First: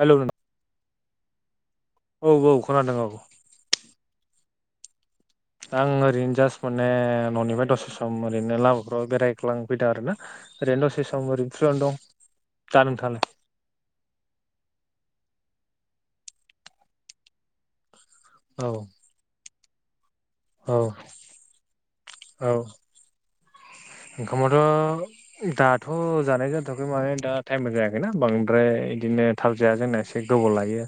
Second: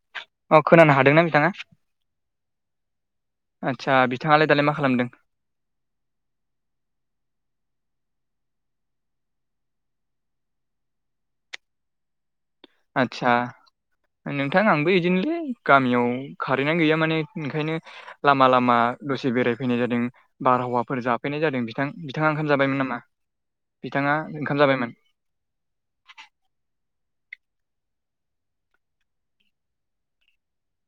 Hello नों अ खोनानो हादोंना नोंथाङा? औ औ खोनादों औ आदसा बिथाङालाय दालाय मा खालामदों? आं ओरैनो जास्ट माने न'निफ्राय दसे सम ओरैनो लामाफ्राव बेरायग्लांफैदों आर ना ओरैनो दसे सम ओरैनो रेष्टुरेदाव दं दा नोंथाङालाय? आतसा नोंथां आंबो इदिनोले गामियाव खारेनानो गैया माने ओंखायनो लामा औ लामा दसे बेरायफैनाय जादों औ बारहावाफोर जाफैनाय जादों बिथां बिथाङा औ ओंखाम जाबायमोन नामा? बिथाङा ओंखाम ओंखामाथ' जाबायमोन दाथ' जानाय जाथ'वाखै माने दा टाइमबो जायाखैना बांद्राय इदिनो थाब जाया जोंना एसे गोबाव लायो।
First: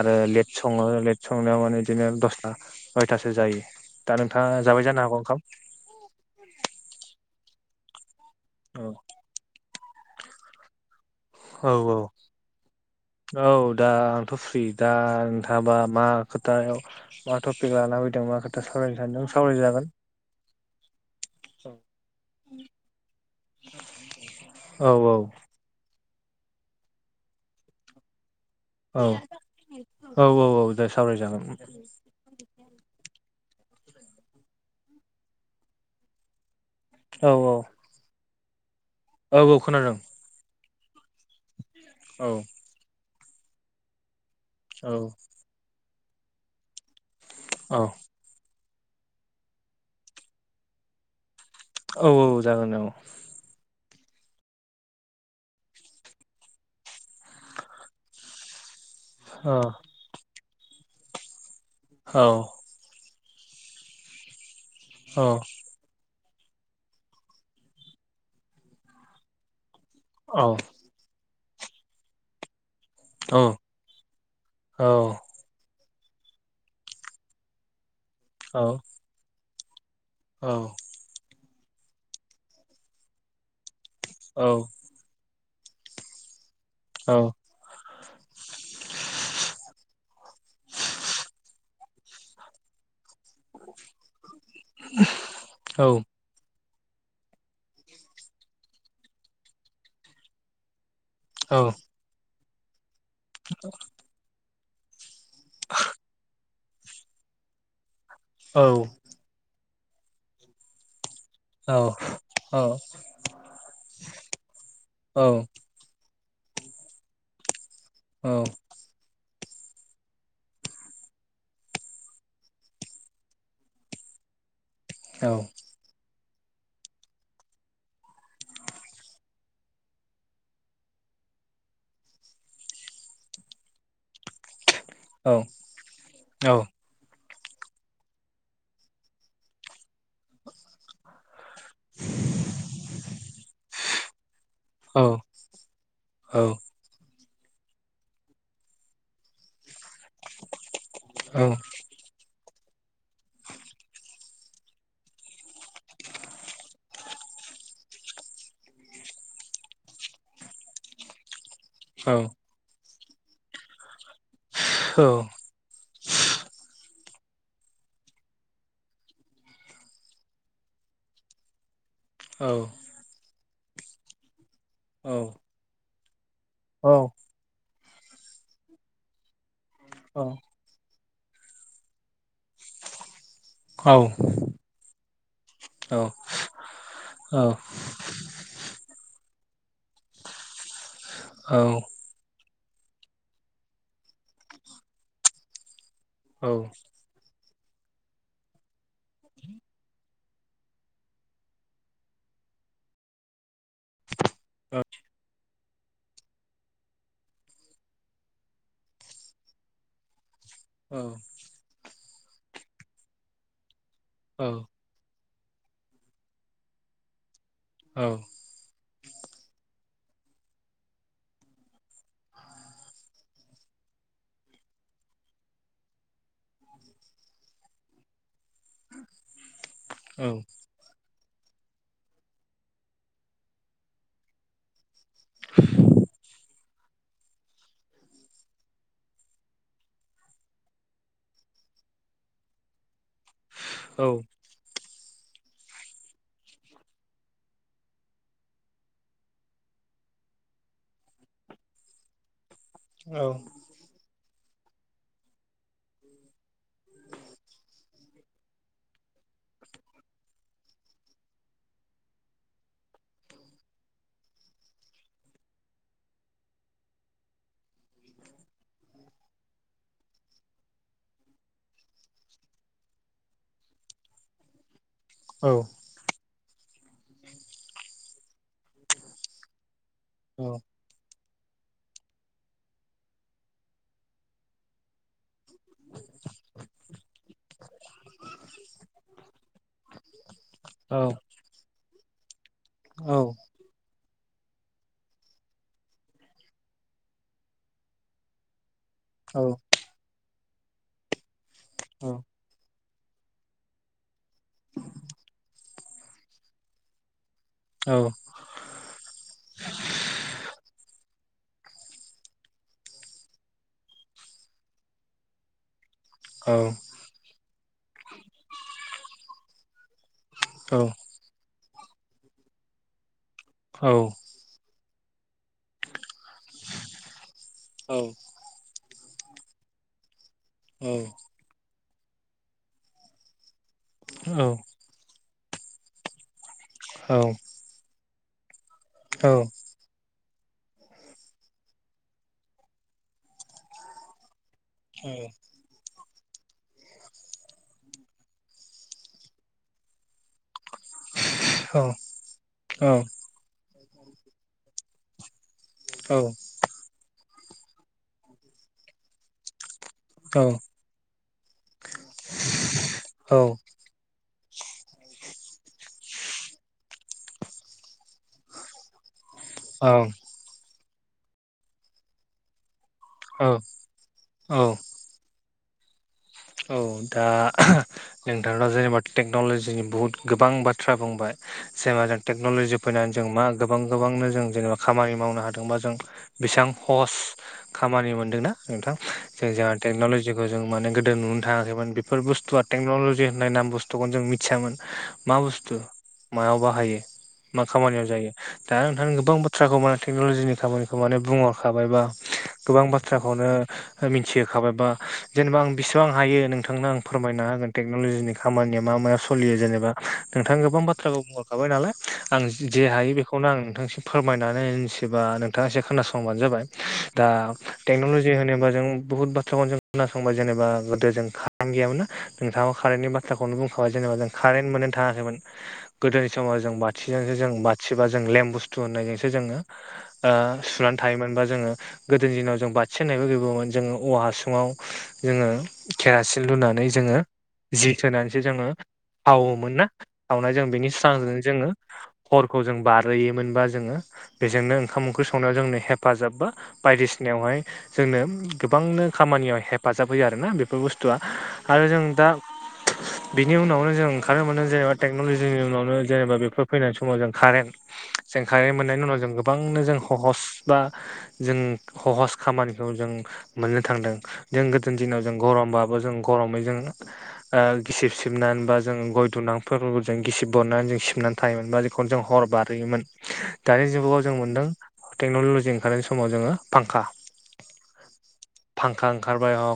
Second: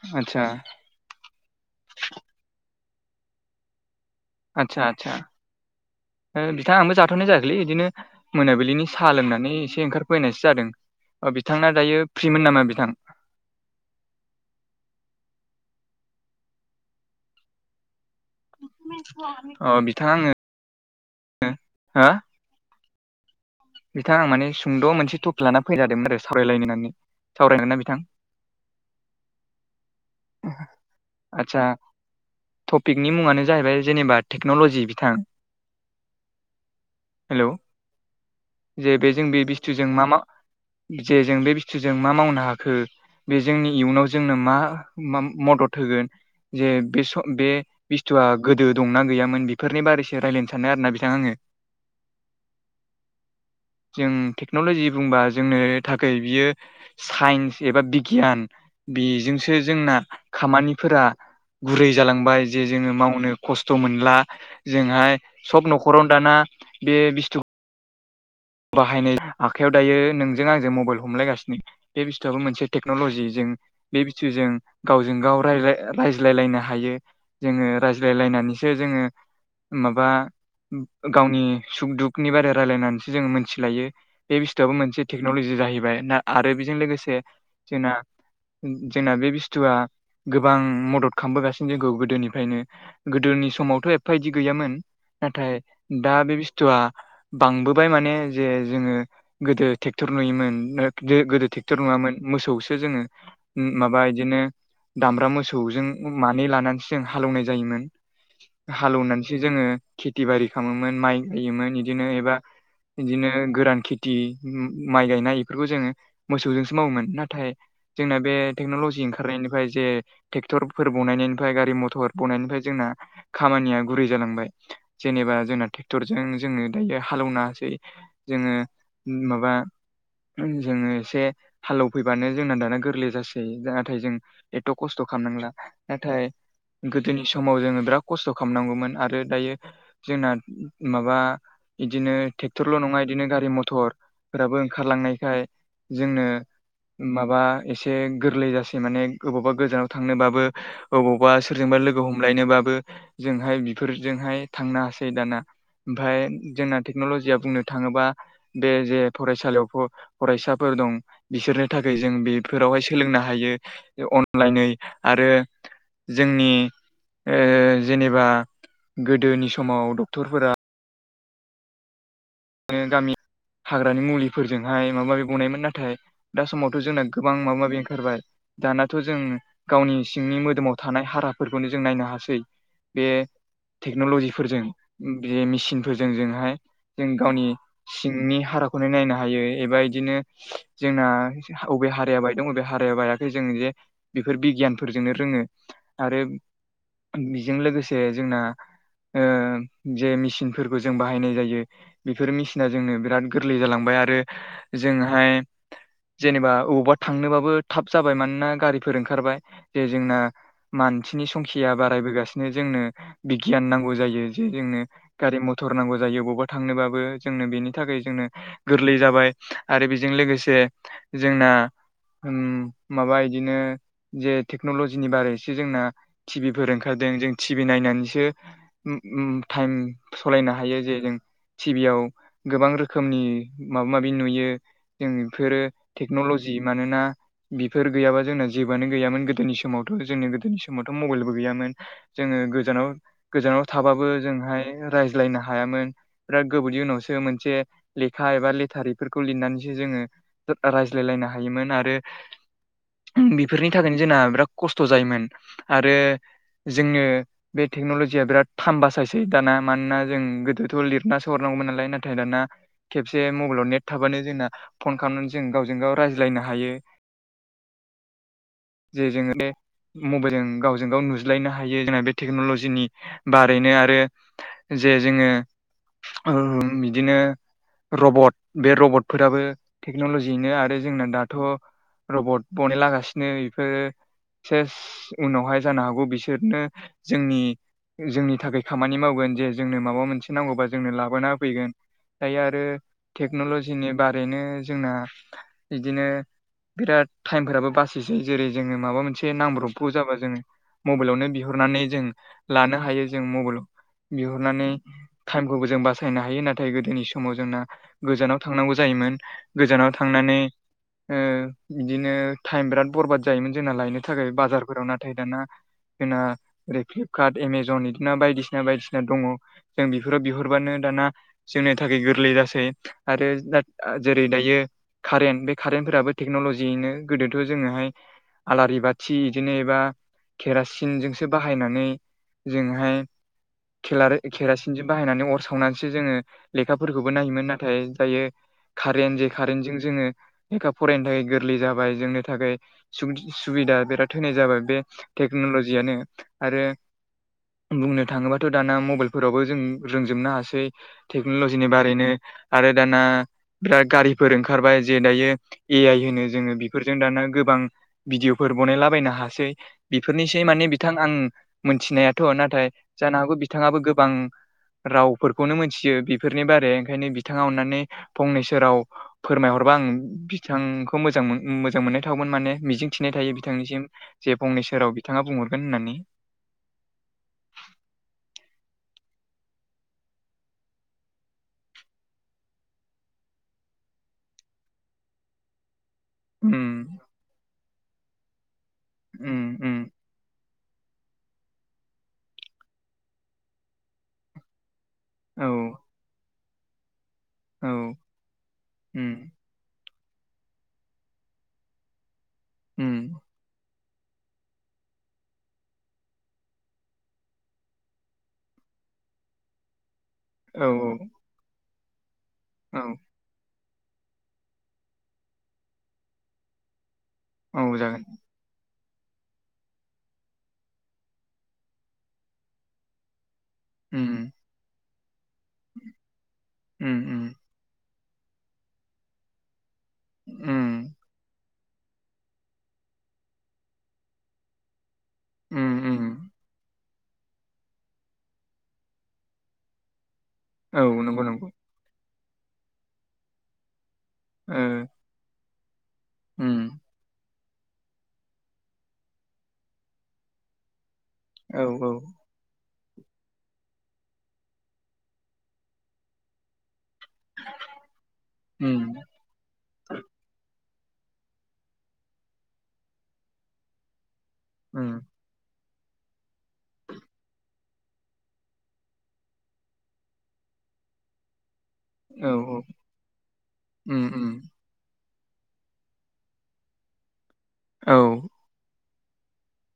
आरो आदसा लेट सङो लेट संनायाव माने बिदिनो दसथा नयथासो जायो। दा नोंथाङा जाबाय आदसा जानो आदसा हागौ ओंखाम बिथाङा आंबो जाथ'नाय जायाखैलै इदिनो मोनाबिलिनि औ साहा लोंनानै एसे ओंखारफैनायसो जादों औ बिथांना औ दायो फ्रिमोन नामा बिथां? औ दा आंथ' फ्रि दा नोंथाङाबा मा खोथायाव मा टपिक लाना फैदों मा खो सारावनो सानदों सावराय अ जागोन। बिथाङा आङो हो बिथां आं माने सुंद' मोनसे टपिक लाना फैजादोंमोन आरो सावरायलायनो होननानै सावरायगोन ना बिथां? औ औ औ औ दे सावरायजागोन आदसा ओम। टपिकनि मुङानो जाहैबाय जेनेबा टेक्न'ल'जि बिथां। औ हेलौ औ। जे बे जों औ बे औ बिस्थुजों खोनादों मा मा जे जों बे बिस्थुजों मा औ मावनो हाखो? बे जोंनि इयुनाव जोंनो मा औ मा मदद होगोन जे बे स बे औ बेस्थुआ गोदो दंना गैयामोन बेफोरनि बारैसो रायज्लायनो सानो आरोना बिथां आंङो। औ औ जागोन जागोन। जों टेक्न'ल'जि बुंबा जोंनो थाखाय बियो साइन्स एबा बिगियान औ बेजोंसो जोंना खामानिफोरा गुरै औ जालांबाय जे जोङो मावनो खस्थ मोनला जोंहा ए औ सब नखराव दाना बे बिस्थुखो बाहायनाय आखायाव दायो औ नोंजों आंजों मबाइल हमलायगासिनो बे बिस्थुआबो मोनसे टेक्न'लजि औ औ जों बे बिथिंजों गावजों गाव रायज्लाय रायज्लायलायनो हायो जोङो रायज्लायलायनानैसो जोङो माबा औ। गावनि सुख दुखनि बारै रायलायनानैसो जोङो मोनथिलायो बे बस्थुआबो मोनसे टेक्नलजि जाहैबाय ना आरो बेजों लोगोसे जोंना जोंना बे बेस्थुआ गोबां मदद खालामबोगासिनो जोंखौ गोदोनिफ्रायनो गोदोनि समावथ' एफफाइदि गैयामोन नाथाय दा बे बेस्थुआ बांबो फाय माने जे जोंङो गोदो ट्रेक्टर नुयोमोन गो-गोदो ट्रेक्टर नङामोन मोसौसो जोङो माबा इदिनो दामब्रा मोसौजों मानै लानानैसो जों हालेवनाय जायोमोन। हालौवनानैसो जोङो खेथि बारि खालामोमोन माइ गायोमोन बिदिनो एबा बिदिनो गोरान खेथि माइ गायनाय बेफोरखौ जोङो मोसौजोंसो मावोमोन नाथाय जोंना बे टेक्नलजि ओंखार रेनायनिफ्राय जे ट्रेक्टरफोर बनायनिफ्राय गारि मथर बनायनिफ्राय जोंना खामानिया गुरै जालांबाय जेनेबा जोंना ट्रेक्टरजों जोङो दायो हालेवना जोङो माबा जोङो एसे हालेवफैबानो जोंना दाना गोरलै जासै नाथाय जों एथ' खस्थ' खामनांला, नाथाय गोदोनि समाव जोङो बिराद खस्थ' खालामनांगौमोन आरो दायो जोंना माबा इदिनो टेक्ट'रल' नङा इदिनो गारि मथरफोराबो ओंखारलांनायखाय जोंनो माबा एसे गोरलै जासै माने अबावबा गोजानाव थांनोबाबो ओबावबा सोरजोंबा लोगो हम लायनोबाबो जोंहाय बेफोरजोंहाय थांनो हासै दाना ओमफ्राय जोंना थे टेक्न'लजिया बुंनो थाङोबा बे जे फरायसालियाव फ' फरायसाफोर दं। बिसोरनो थाखाय जों बेफोरावहाय सोलोंनो हायो अनलाइनै आरो जोंनि ओ जेनेबा गोदोनि समाव डक्टरफोरा औ। गामि हाग्रानि मुलिफोरजोंहाय माबा औ माबि गनायमोन नाथाय दा औ समावथ' जोंना गोबां माबा माबि ओंखारबाय दानाथ' जों गावनि सिंनि मोदोमाव थानाय हाराफोरखौनो जों नायनो हासै बे टेक्न'ल'जिफोरजों बे मेसिनफोरजों जोंहाय जों गावनि सिंनि हाराखौनो नायनो हायो एबा इदिनो जोंना बबे हाराया बायदों बबे हाराया बायाखै जों जे बेफोर बिगियानफोरजोंनो रोङो आरो औ। बेजों लोगोसे जोंना ओ जे ओ मेसिनफोर जों बाहायनाय जायो। बेफोर मेसिना जोंनो बिराद गोरलै जालांबाय आरो ओजोंहाय जेनेबा अबावबा थांनोबाबो थाब जाबाय मानोना गारिफोर ओंखारबाय जे जोंना मानसिनि संखिया बारायबोगासिनो जोंनो बिगियान नांगौ जायो जे जोंनो गारि मथ'र नांगौ जायो बबावबा थांनोबाबो जोंनो बेनि थाखाय जोंनो गोरलै जाबाय आरो बेजों लोगोसे जोंना ओम माबा इदिनो जे टेक्न'लजिनि बारैसो जोंना टिभिफोर ओंखारदों जों टिभि नायनानैसो ओम ओम टाइम सलायनो हायो जे जों टिभियाव गोबां रोखोमनि माबा माबि नुयो। जों बेफोरो टेक्न'ल'जि मानोना बिफोर गैयाबा जोंना जेबोआनो गैयामोन गोदोनि समावथ' जोंनि गोदोनि समावथ' मबाइलबो गैयामोन। जोङो गोजानाव गोजानाव थाबाबो जोंहाय रायज्लायनो हायामोन। बिराद गोबानि उनावसो मोनसे लेखा एबा लेटार इफोरखौ लिरनानैसो जोङो रायज्लायलायनो हायोमोन आरो बेफोरनि बेनि थाखायनो जोंना बिराद खस्थ' जायोमोन आरो जोंनो बे टेक्न'लजिया बिराद थाइम बासायसै दाना मानोना जों गोदोथ' लिर ना सोहरनांगोमोन नालाय नाथाय दाना खेबसे मबाइलाव नेट थाबानो जोंना फन खालामनानै जों गावजों गाव रायज्लायनो हायो। जे जोङो दे मबाइलजों गावजों गाव नुज्लायनो हायो जोंना बे टेक्न'लजिनि बारैनो आरो जे जोङो ओम बिदिनो रबट बे रबटफोराबो टेक्न'लजियैनो आरो जोंना दाथ' रबट बनायलागासिनो बेफोरो सेस उनावहाय जानो हागौ बिसोरनो जोंनि जोंनि थाखाय खामानि मावगोन जे जोंनो माबा मोनसे नांगौबा जोंनो लाबोना फैयगोन दायो आरो टेक्न'लजि जोंनि बारैनो जोंना बिदिनो बिराद टाइमफोराबो बासिसै। जेरै जोङो माबा मोनसे औ नांब्रबगौ जाबा जोङो मबाइलावनो बिहरनानै जों लानो हायो जों मबाइलाव बिहरनानै टाइमखौबो जों बासाय नो हायो नाथाय गोदोनि समाव जोंना गोजानाव थांनांगौ जायोमोन गोजानाव थांनानै ओ बिदिनो टाइम बिराद बरबाद जायोमोन जोंना लायनो थाखाय बाजारफोराव नाथाय दाना जोंना कार्ट एमेजन बिदिना बायदिसिना बायदिसिना दङ जों बेफोराव बिहरबानो दाना जोंनि थाखाय गोरलै जासै आरो जेरै दायो कारेन्ट बे कारेन्टफोराबो टेक्न'लजिनो गोदोथ' जोङोहाय आलारि बाथि बिदिनो एबा केरासिनजोंसो बा बाहायनानै जोंहाय खिलार खेरसिन जों बाहायनानै अर सावनानैसो जोंङो लेखाफोरखौबो नायोमोन नाथाय दायो कारेन्ट जे कारेन्टजों जोङो लेखा फरायनो थाखाय गोरलै जाबाय। जोंनि थाखाय सुबि सुबिदा बिराद होनाय जाबाय बे टेक्न'लजियानो आरो बुंनो थाङोबाथ' दाना मबाइलफोरावबो जों रोंजोबनो हासै टेक्न'लजिनि बारैनो आरो दाना बिराद गारिफोर ओंखारबाय जे दायो ए आइ होनो जोङो बेफोरजों दाना गोबां भिडिअफोर बनायलाबायनो हासै बेफोरनिसै माने बिथां आं मोनथिनायाथ' नाथाय जानो हागौ बिथाङाबो गोबां रावफोरखौनो मोनथियो बेफोरनि बारै ओंखायनो बिथाङा अन्नानै फंनैसो राव फोरमायहरबा आं बिथांखौ मोजां मोन मोजां मोननाय थावौमोन माने मिजिं मिथिनाय थायो बिथांनिसिम जे फंनैसो राव बिथाङा बुंहरगोन होननानै। औ दा ओ नोंथांना जेनेबा टेक्न'लजिनि बहुत गोबां बाथ्रा बुंबाय जेनेबा जों टेक्न'लजि फैनानै जों मा गोबां गोबांनो जों जेनेबा खामानि मावनो हादोंबा जों उम बेसेबां हहस खामानि मोनदोंना नोंथां उम जे जोंहा उम टेक्न'लजिखौ जों माने गो नुनो थाङाखैमोन बेफोर बुस्थुआ टेक्न'लजि होननाय नाम बुस्थुखौनो जों मिथियामोन मा औ बुस्थु मायाव बाहायो, मा औ खामानियाव जायो। दा नोंथां उम गोबां बाथ्राखौ मा टेक्न'लजिनि खामानिखौ माने बुंहरखाबायबा। गोबां उम बाथ्राखौनो मिथिहोखाबायबा जेनेबा आं बेसिबां हायो नोंथांनो आं फोरमायना हागोन टेक्न'लजिनि खामानिया मा माया सोलियो जेनेबा नोंथाङा औ गोबां बाथ्राखौ बुंहरखाबाय नालाय आं औ जे हायो बेखौनो आं नोंथांसिम फोरमायनानै होनोसै बा नोंथाङा एसे खोनासंबानो जाबाय दा औ जागोन टेक्न'लजि जे होनोबा जों बुहुद बाथ्राखौ जों खोनासंबाय जेनेबा गोदो जों कारेन गैयामोन ना नोंथांङा बो कारेन्टनि बा थ्रा खौनो बुंखाबाय जेनेबा उम जों कारेन्ट मोननो थाङाखैमोन गोदोनि समाव जों उम बाथिजोंसो जों बाथ थि बा जों लेम बुस्थु होननायजोंसो जोङो ओ उम उम सुनानै थायोमोनबा जोङो गोदोनि दिनाव जों बाथि होननायबो गैबावामोन जोंङो औवा हासुङाव जोङो उम उम केरासिन लुनानै जोङो जि सोनानैसो जोंङो हावोमोन ना हावना जों औ बेनि नंगौ स्रांजोंनो नंगौ जोंङो हरखौ जों बारहोयोमोनबा जोङो ओ बेजोंनो ओंखाम ओंख्रि संनायाव जोंनो हेफाजाब बा उम बायदिसिनायावहाय जोंनो गोबांनो खामानियाव हेफाजाब होयो आरोना बे बे बुस्थुआ औ आरो औ जों दा [inaudible] बिनि उनावनो जों ओंखारनो मोनो जेनेबा टेक्नलजिनि उनावनो जेनेबा बेफोर फैनाय समाव जों कारेन्ट [inaudible] जों उम खारेन मोननायनि उनाव जों गोबांनो जों ह'हस बा जों ह'हस खामानिखौ जों मोननो थांदों जों गोदोनि उम दिनाव जों गरमबाबो जों गरमै जों ओ गिसिब सिबनानै बा जों गय दुनाफोरखौ जों गिसिब बनायनानै जों सिबनानै थायोमोन बा जों हर जों औ हर बारहोयोमोन दानि उम जुगाव उम जों मोनदों टेक्न'ल'जि ओंखारनाय समाव जोङो फांखा औ। फांखा ओंखारबाय अ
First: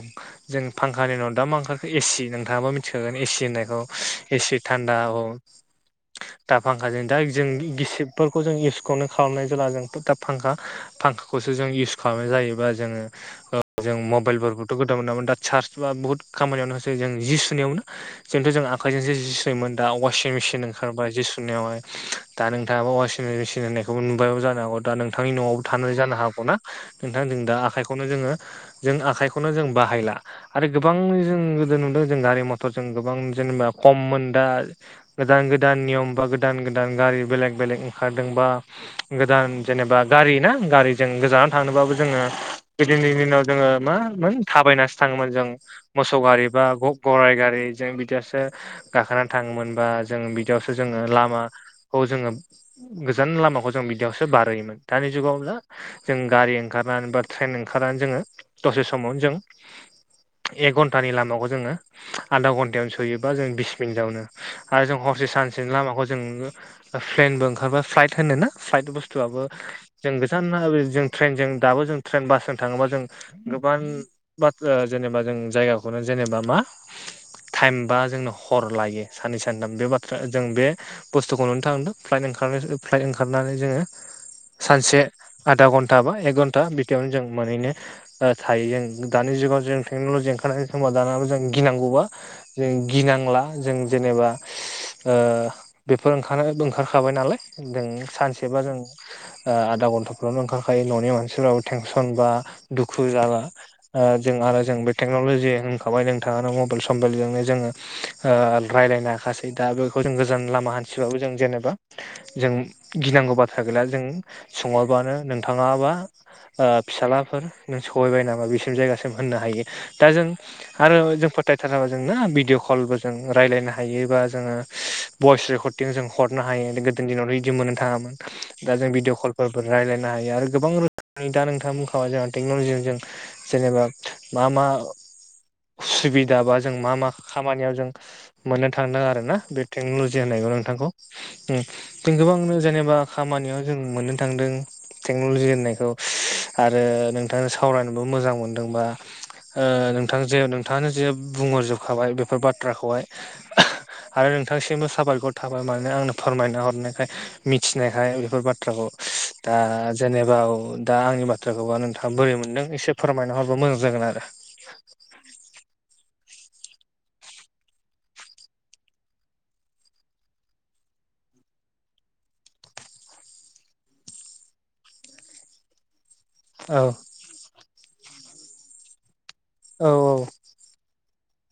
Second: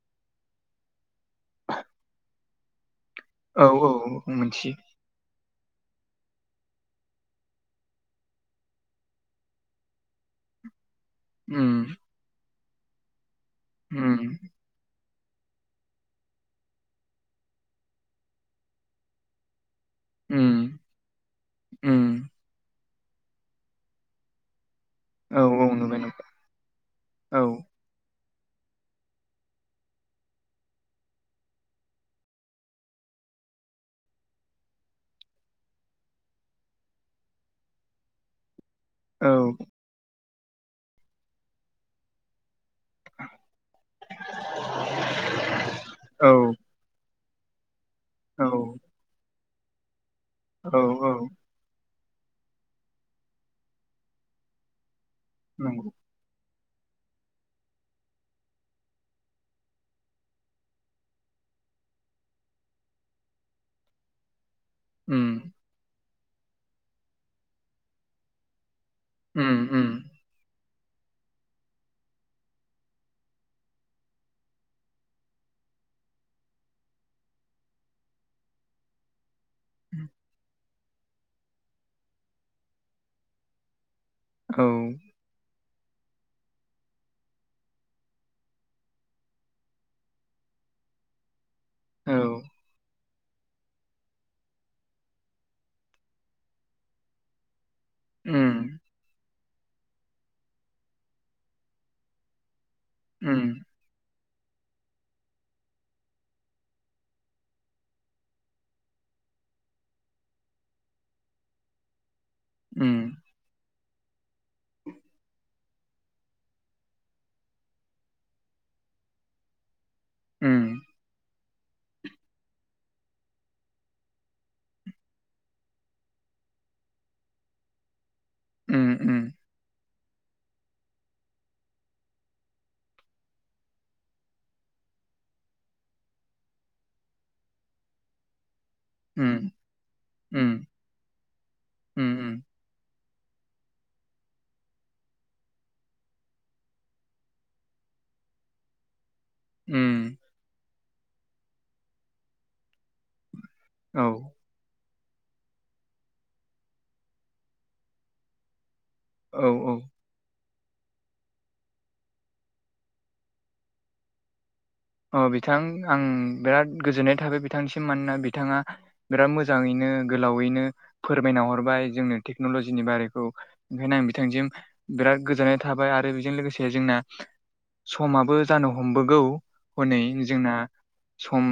जों फांखानि उनाव दा मा ओंखारखो एसि नोंथाङाबा मिथिखागोन एसि औ होननायखौ औ ए सि मोनथियो थान्दा औ [inaudible] दा फांखाजों दा जों गिसिबफोरखौ जों इउसखौनो खालामनाय जाला जों दा फांखा फांखाखौसो जों इउस उम खालामनाय जायोबा जोङो ओ जों उम म थ' गोदाव मोनामोन दा चार्स बा बहुत खामानियावनो जों जि सुनायावनो जोंथ' जों आखाइजोंसो जि सु मोन दा अवासिन मेसिन उम ओंखारबाय जि सुनायावहाय उम दा नोंथाङाबा अवासि सिनायनायखौबो नुबायबो जानो हागौ दा नोंथांनि औ न'आवबो औ थानानै नुबाय जानो नुबाय हागौ ना। नोंथां जों औ दा आखाइखौनो जोङो जों आखाइखौनो जों बाहायला आरो गोबां जों गोदो नुदों जों गारि मथर जों गोबां जेनेबा खममोन दा गोदान गोदान नियम बा गोदान गोदान गारि बेलेग बेलेग ओंखारदोंबा औ गोदान जेनेबा गारि ना गारिजों गोजानाव थांनोबाबो जोङो गोदोनि दिनाव जोङो मामोन थाबायनासो थाङोमोन जों मोसौ औ गारि बा ग-गराइ गारि जों बि यावसो औ गाखोनानै थाङोमोन बा जों औ बिदियावसो जोङो औ लामा खौ जोङो गोजान लामाखौ जों बिदियावसो बारहोयोमोन दानि जुगाव ला नंगौ जों गारि ओंखारनानै बा ट्रेन ओंखारनानै जोंङो दसे समावनो जों एक घन्टानि लामाखौ जोङो आधा घन्टायावनो सौहैयो बा जों बिस मिनिटावनो आरो जों उम हरसे सानसेनि लामाखौ जों फ्लेनबो ओंखारबा फ्लाइट होनो ना फ्लाइट बुस बुस्थुआबो उम उम जों गोजान जों ट्रेनजों दाबो जों ट्रेन बासजों थाङोबा जों गोबांन बाथ्रा जेनेबा जों जायगाखौनो जेनेबा मा टाइमबा जोंनो हर लायो सानैसो बे बाथ्रा जों बे बुस्थुखौ नुनो थांदों फ्लाइट ओंखार फ्लाइट ओंखारनानै जोङो औ सानसे आधा घन्टा बा एक घन्टा बिदियावनो जों मोनैनो ओ थायो जों दानि जुगाव जों टेक्नलजि ओंखारनाय समाव दानो जों गिनांगौबा औ जों गिनांला जों जेनेबा ओ बेफोर ओंखार ओंखारखाबाय नाला दों उम सानसेबा जों ओ आधा घन्टाफ्रनो ओंखारखायो न'नि मानसिफोराबो टेंनसन बा दुखु जाला उम ओ जों आरो जों बे टेक्नलजि होनखाबाय नोंथांआनो मबाइल समबलजोंनो जोङो ओ रायज्लायनो हाखासै दा बेखौ जों गोजान लामा हान्थिबाबो जों जेनेबा जों उम गिनांगौ बा थाग्रा जों सङोबानो नोंथाङाबा आ फिसालाफोर नों सहैबाय नामा बेसिम जायगासिम होननो हायो दा जों उम आरो जों थाराबा जोंना भिडिअ कलबो जों रायजायनो हायोबा जोंङो भइस रेकर्ड जों हरनो हायो गोदो दिनावथ' बिदि मोननो थाङामोन दा जों उम भिडिअ उम कलफोरबो रायज्लायनो हायो आरो गोबां रोखोमनि दा नोंथाङा बुंखाबा जों टेक्न'लजिजों जेनेबा मा मा उसुबिदा बा जों मा मा खामानियाव जों मोननो थांदों आरो उम ना बे टेक्न'लजि होननायखौ उम नोंथांखौ उम जों गोबांनो जेनेबा खामानियाव जों मोननो थांदों टेक्न'लजि होननायखौ ओस आरो नों नोंथांआ सावरायनोबो मोजां मोनदोंबा ओ उम नोंथां जे नों नोंथाङानो जे बुंहरजोबखाबाय बेफोर बाथ्राखौहाय औ आरो नोंथांसिमबो साबायखर थाबाय माने आंनो फोरमायना हरनायखाय मिथिनायखाय बेफोर बाथ्राखौ औ दा औ जेनेबा दा आंनि बाथ्राखौबा नों बोरै मोनदों एसे फोरमायना हरबा मोजां जागोन आरो अ बिथां आं बिराद गोजोननाय थाबाय बिथांसिम मानोना बिथाङा बिराद मोजाङैनो गोलावैनो फोरमायना हरबाय जोंनो टेक्नलजिनि बारैखौ ओंखायनो आं बिथांसिम बिराद गोजोननाय थाबाय आरो बेजों लोगोसे औ जोंना समाबो जानो हमबोगौ औ हनै जोंना सम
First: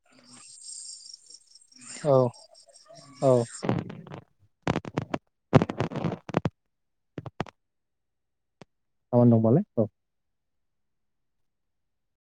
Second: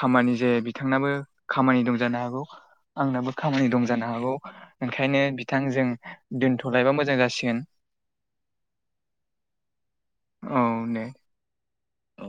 खामानि जे बिथांनाबो खामानि दं औ जानो हागौ औ आंनाबो खामानि दं जानो हागौ। ओंखायनो बिथां जों दोनथ'लायबा मोजां जासिगोन खामानि दंबालाय औ औ दे। औ